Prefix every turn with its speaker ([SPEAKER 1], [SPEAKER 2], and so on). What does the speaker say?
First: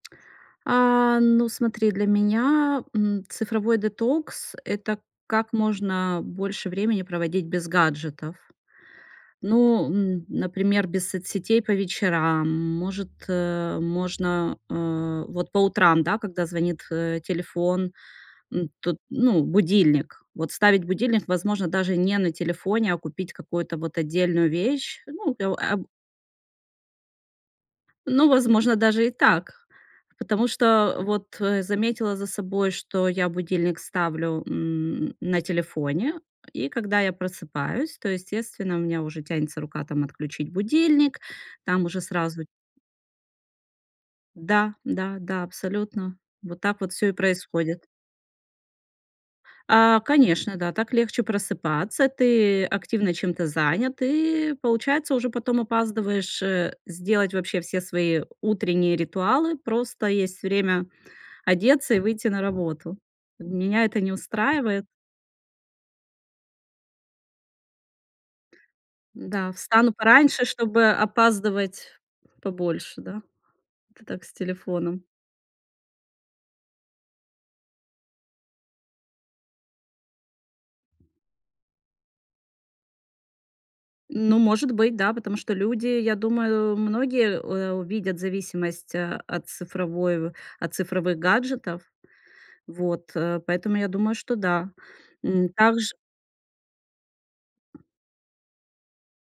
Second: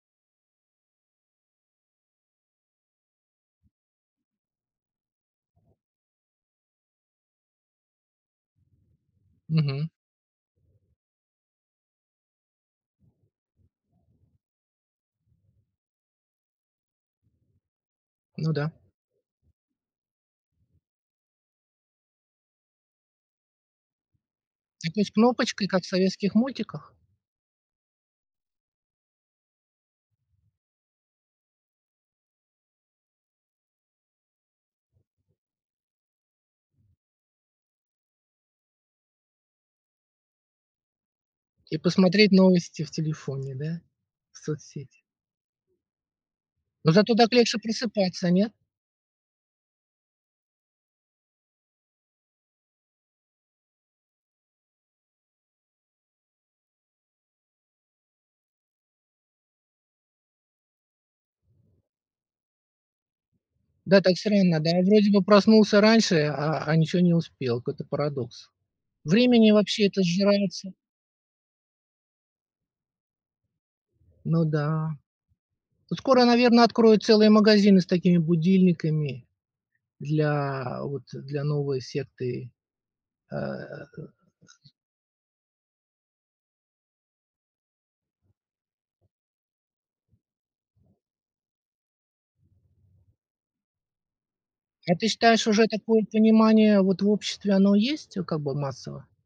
[SPEAKER 1] А, ну смотри, для меня, м, цифровой детокс- это как можно больше времени проводить без гаджетов. Ну,
[SPEAKER 2] Мгм.
[SPEAKER 1] м, например, без соцсетей по вечерам. Может, э, можно, э, вот по утрам, да, когда звонит, э, телефон,
[SPEAKER 2] Ну
[SPEAKER 1] м,
[SPEAKER 2] да.
[SPEAKER 1] тут, ну, будильник. Вот ставить будильник, возможно, даже не на телефоне, а купить какую-то вот отдельную вещь.
[SPEAKER 2] Такой с
[SPEAKER 1] Ну, э,
[SPEAKER 2] кнопочкой,
[SPEAKER 1] а
[SPEAKER 2] как в советских мультиках?
[SPEAKER 1] Ну, возможно, даже и так. Потому что вот, э, заметила за собой, что я будильник ставлю, м, на телефоне, и когда я просыпаюсь, то, естественно, у меня уже тянется рука, там, отключить будильник.
[SPEAKER 2] И
[SPEAKER 1] Там уже
[SPEAKER 2] посмотреть
[SPEAKER 1] сразу
[SPEAKER 2] новости в телефоне, да?
[SPEAKER 1] Да
[SPEAKER 2] Соцсети.
[SPEAKER 1] да да, абсолютно. Вот так
[SPEAKER 2] Но
[SPEAKER 1] вот всё и
[SPEAKER 2] зато так легче
[SPEAKER 1] происходит.
[SPEAKER 2] просыпаться. Нет?
[SPEAKER 1] А, конечно, да. Так легче просыпаться. Ты активно чем-то занят и получается уже потом опаздываешь, э, сделать вообще все свои утренние ритуалы. Просто есть время одеться и выйти на работу. Меня это
[SPEAKER 2] Да,
[SPEAKER 1] не
[SPEAKER 2] так странно, да.
[SPEAKER 1] устраивает.
[SPEAKER 2] Вроде бы проснулся раньше, а, а, ничего не успел. Какой-то парадокс. Времени
[SPEAKER 1] Да,
[SPEAKER 2] вообще
[SPEAKER 1] встану
[SPEAKER 2] это
[SPEAKER 1] пораньше,
[SPEAKER 2] сжирается
[SPEAKER 1] чтобы опаздывать побольше, да. Это так, с
[SPEAKER 2] Ну да.
[SPEAKER 1] телефоном.
[SPEAKER 2] Ну. Скоро, наверно, откроют целые магазины с такими будильниками для, вот, э, для новой секты, а
[SPEAKER 1] Ну, может быть, да. Потому что люди, я думаю, многие, э, увидят зависимость, а, от цифровой в от цифровых гаджетов. Вот, э, поэтому я думаю, что да.
[SPEAKER 2] А ты считаешь,
[SPEAKER 1] М,
[SPEAKER 2] уже
[SPEAKER 1] такж
[SPEAKER 2] такое понимание, вот, в обществе оно есть, э, как бы массово?